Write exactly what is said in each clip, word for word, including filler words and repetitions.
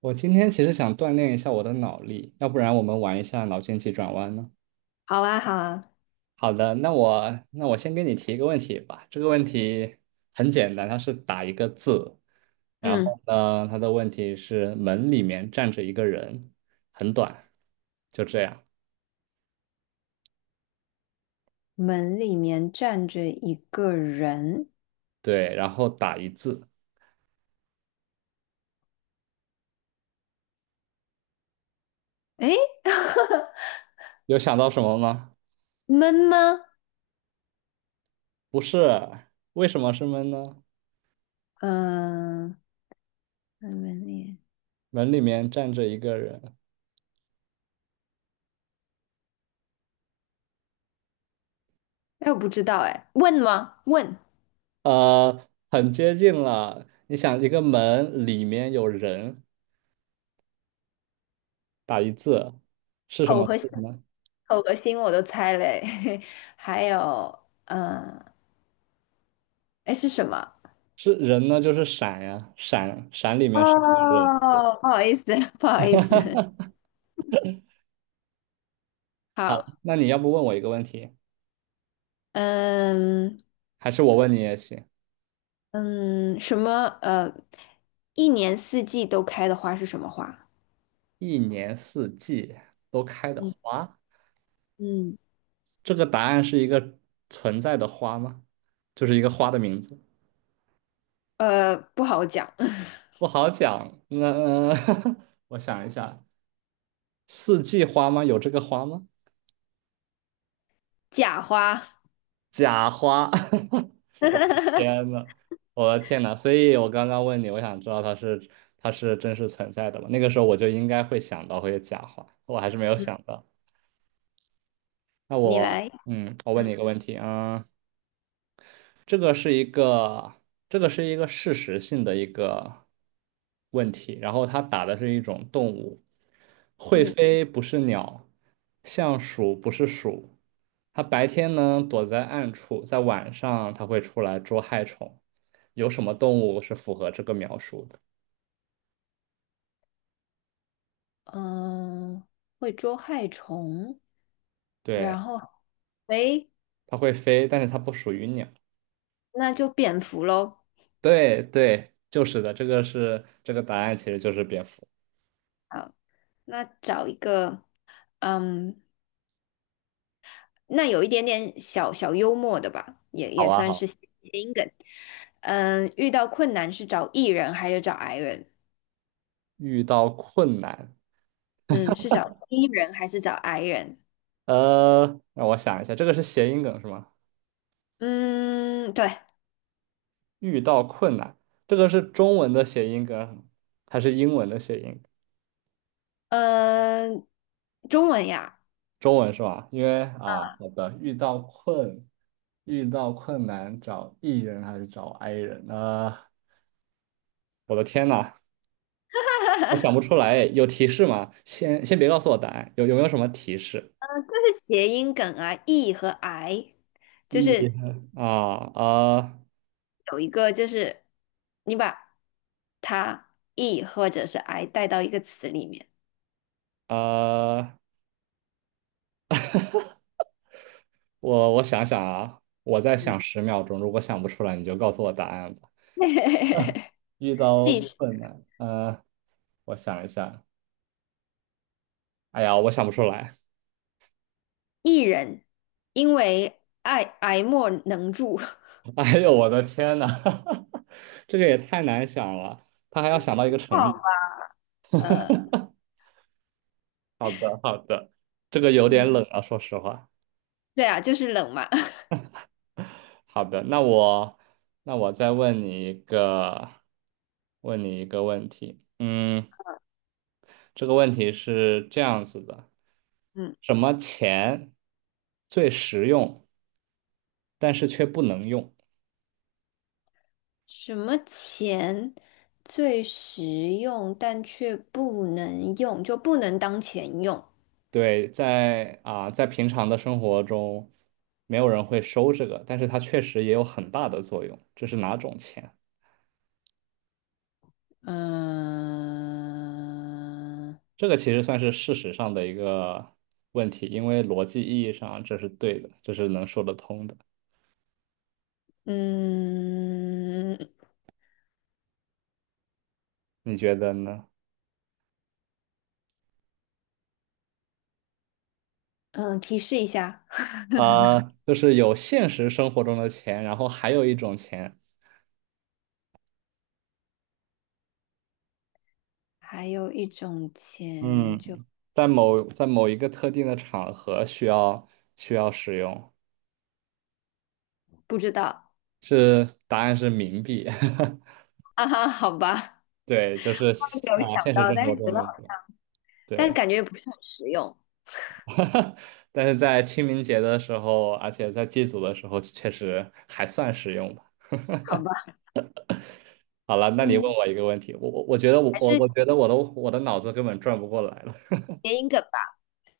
我今天其实想锻炼一下我的脑力，要不然我们玩一下脑筋急转弯呢？好啊，好啊。好的，那我那我先给你提一个问题吧。这个问题很简单，它是打一个字，然嗯，后呢，它的问题是门里面站着一个人，很短，就这样。门里面站着一个人，对，然后打一字，诶，有想到什么吗？闷吗？不是，为什么是门呢？嗯、门门里，门里面站着一个人，哎，我不知道，哎，问吗？问，呃，很接近了。你想，一个门里面有人。是什口么？字和心，呢？口和心我都猜嘞，还有，嗯、哎，是什么？是人呢？就是闪呀，闪闪里面是一个人。哦，不好意思，不好意思，好，那你要不问我一个问题，嗯还是我问你也行？嗯，什么？呃，一年四季都开的花是什么花？一年四季都开的嗯花，嗯，这个答案是一个存在的花吗？就是一个花的名字，呃，不好讲。不好讲。那 我想一下，四季花吗？有这个花吗？假花，假花。天呐，我的天呐！所以我刚刚问你，我想知道它是它是真实存在的吗？那个时候我就应该会想到会有假话，我还是没有嗯想到。那你来。我嗯，我问你嗯，一个问题啊，嗯，这个是一个，这个是一个事实性的一个问题。然后它打的是一种动物，会嗯飞不是鸟，像鼠不是鼠。它白天呢躲在暗处，在晚上它会出来捉害虫。有什么动物是符合这个描述的？嗯，呃会捉害虫，对，然后，诶，它会飞，但是它不属于鸟。那就蝙蝠喽。对对，就是的，这个是这个答案，其实就是蝙蝠。好，那找一个，嗯，那有一点点小小幽默的吧，也好也啊，算好。是谐音梗。嗯，遇到困难是找 E 人还是找 I 人？遇到困难。嗯，是找 E 人还是找 I 人？呃，让我想一下，这个是谐音梗是吗？嗯，对，遇到困难，这个是中文的谐音梗还是英文的谐音梗？嗯，中文呀。中文是吧？因为啊，好的，遇到困，遇到困难找 E 人还是找 I 人呢？我的天呐，我想不出来，有提示吗？先先别告诉我答案，有有没有什么提示这是谐音梗啊，e 和 i，就？E 是啊呃，有一个就是你把它 e 或者是 i 带到一个词里面，呃，我我想想啊，我再想十秒钟，如果想不出来，你就告诉我答案吧。遇 到即是困难，呃，我想一下，哎呀，我想不出来。艺人，因为爱爱莫能助。哎呦，我的天呐，这个也太难想了，他还要想到一个哦，成语。呃，好的，好的，这个有点嗯冷啊，说实话。对啊，就是冷嘛。好的，那我那我再问你一个，问你一个问题。嗯，这个问题是这样子的：嗯，什么钱最实用，但是却不能用？什么钱最实用但却不能用，就不能当钱用？对，在啊，在平常的生活中，没有人会收这个，但是它确实也有很大的作用。这是哪种钱？嗯、这个其实算是事实上的一个问题，因为逻辑意义上这是对的，这是能说得通的。嗯你觉得呢？嗯，提示一下，啊，就是有现实生活中的钱，然后还有一种钱，还有一种钱就嗯，在某在某一个特定的场合需要需要使用，不知道是答案是冥币。啊哈，好吧，对，就是有啊，想现实到，生但活是觉中得用好不像，了。但对，感觉也不是很实用，但是在清明节的时候，而且在祭祖的时候，确实还算实用吧。好吧，好了，那你问嗯，我一个问题，我我我觉得我还我是我觉得我的我的脑子根本转不过来了。谐音梗吧。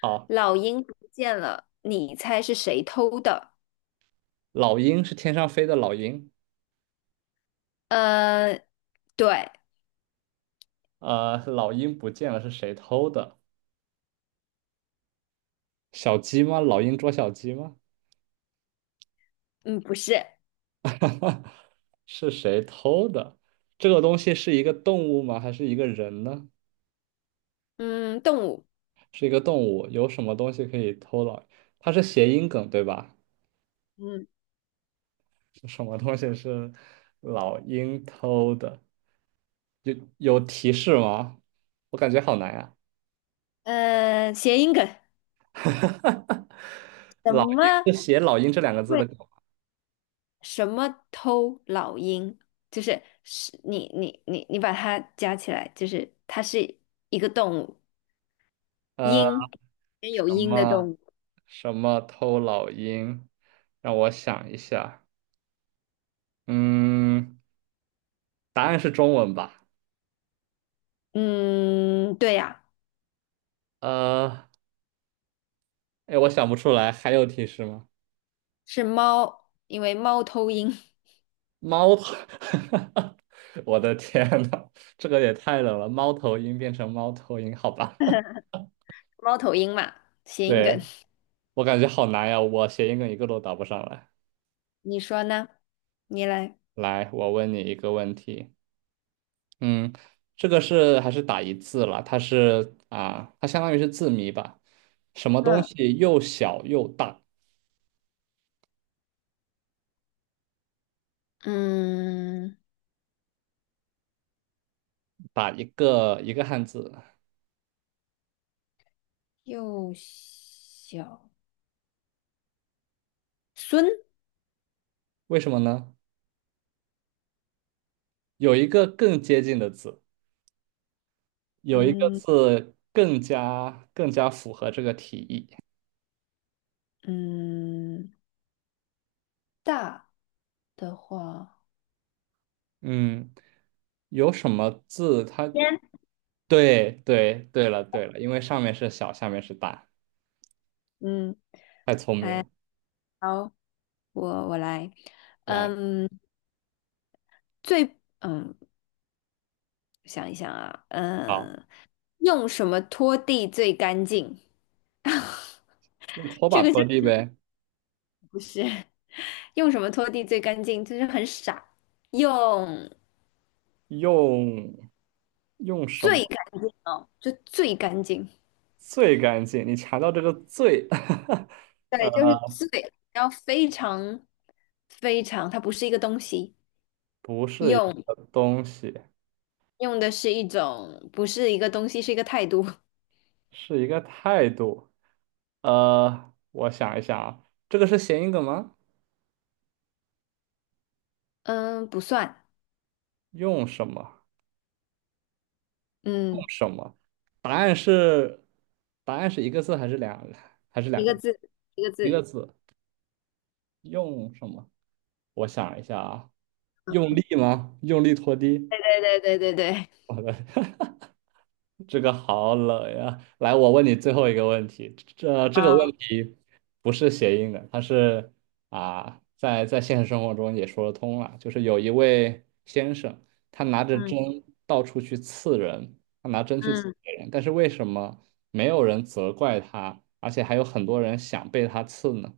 好，老鹰不见了，你猜是谁偷的？老鹰是天上飞的老鹰，呃，对，呃，老鹰不见了是谁偷的？小鸡吗？老鹰捉小鸡吗？嗯，不是，是谁偷的？这个东西是一个动物吗？还是一个人呢？嗯，动物，是一个动物，有什么东西可以偷老？它是谐音梗，对吧？嗯，是什么东西是老鹰偷的？有有提示吗？我感觉好难呀、呃，谐音梗，什老鹰么？是写“老鹰”这两个字会？的梗吗？什么偷老鹰，就是是你你你你把它加起来，就是它是一个动物，呃，鹰，也有什鹰的动么物。什么偷老鹰？让我想一下，嗯，答案是中文吧？嗯，对呀，呃，哎，我想不出来，还有提示吗？是猫，因为猫头鹰，猫头，我的天呐，这个也太冷了！猫头鹰变成猫头鹰，好吧？猫头鹰嘛，谐音梗。对，我感觉好难呀，我谐音梗一个都答不上来。你说呢？你来。来，我问你一个问题，嗯，这个是还是打一字了？它是啊，它相当于是字谜吧？什么东嗯西又小又大？嗯，打一个一个汉字，幼小孙，为什么呢？有一个更接近的字，有一个嗯字更加更加符合这个题意。嗯，大的话，嗯，有什么字它？天，对对对了对了，因为上面是小，下面是大，嗯，太聪明了。好。我我来，来，嗯，最嗯，想一想啊，好，嗯，用什么拖地最干净？用拖这把个就拖地呗。不是 用什么拖地最干净，就是很傻。用用用什最么干净哦，就最干净，最干净？你查到这个最，对，呃，就是最，然后非常非常，它不是一个东西，不是一用个东西，用的是一种，不是一个东西，是一个态度。是一个态度。呃，我想一想啊，这个是谐音梗吗？嗯，不算，用什么？用嗯，什么？答案是，答案是一个字还是两，还是两一个个？字，一个一字，个字。用什么？我想一下啊，用力吗？用力拖地？对对对对对对。我的，这个好冷呀！来，我问你最后一个问题，这这个问 题不是谐音的，它是啊，在在现实生活中也说得通了，就是有一位先生，他拿着嗯针到处去刺人，他拿针去刺嗯，别人，但是为什么没有人责怪他，而且还有很多人想被他刺呢？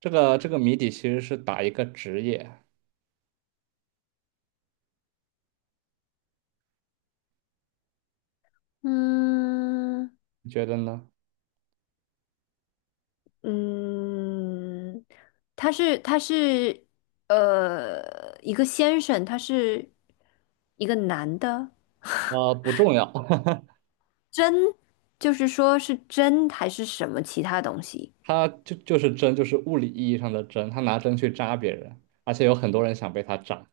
这个这个谜底其实是打一个职业。嗯你觉得呢？嗯，他是他是呃一个先生，他是一个男的，啊、不重要。真就是说是真还是什么其他东西？他就就是针，就是物理意义上的针，他拿针去扎别人，而且有很多人想被他扎。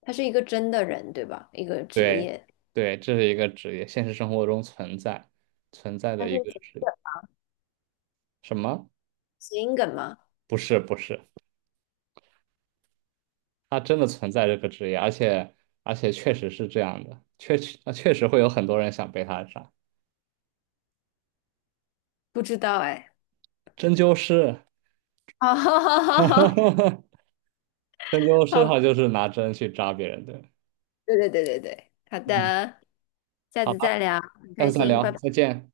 他是一个真的人，对吧？一个职对，业，对，这是一个职业，现实生活中存在存在他的是一个职业。什么？谐音梗吗？不是，不是，他真的存在这个职业，而且而且确实是这样的，确实啊，确实会有很多人想被他扎。不知道哎。针灸师，好，哈哈好，针灸师好，他就是拿针去扎别人的。对对对对对，好嗯，的，下好次吧，再聊，很下开次再心，拜聊，拜。再见。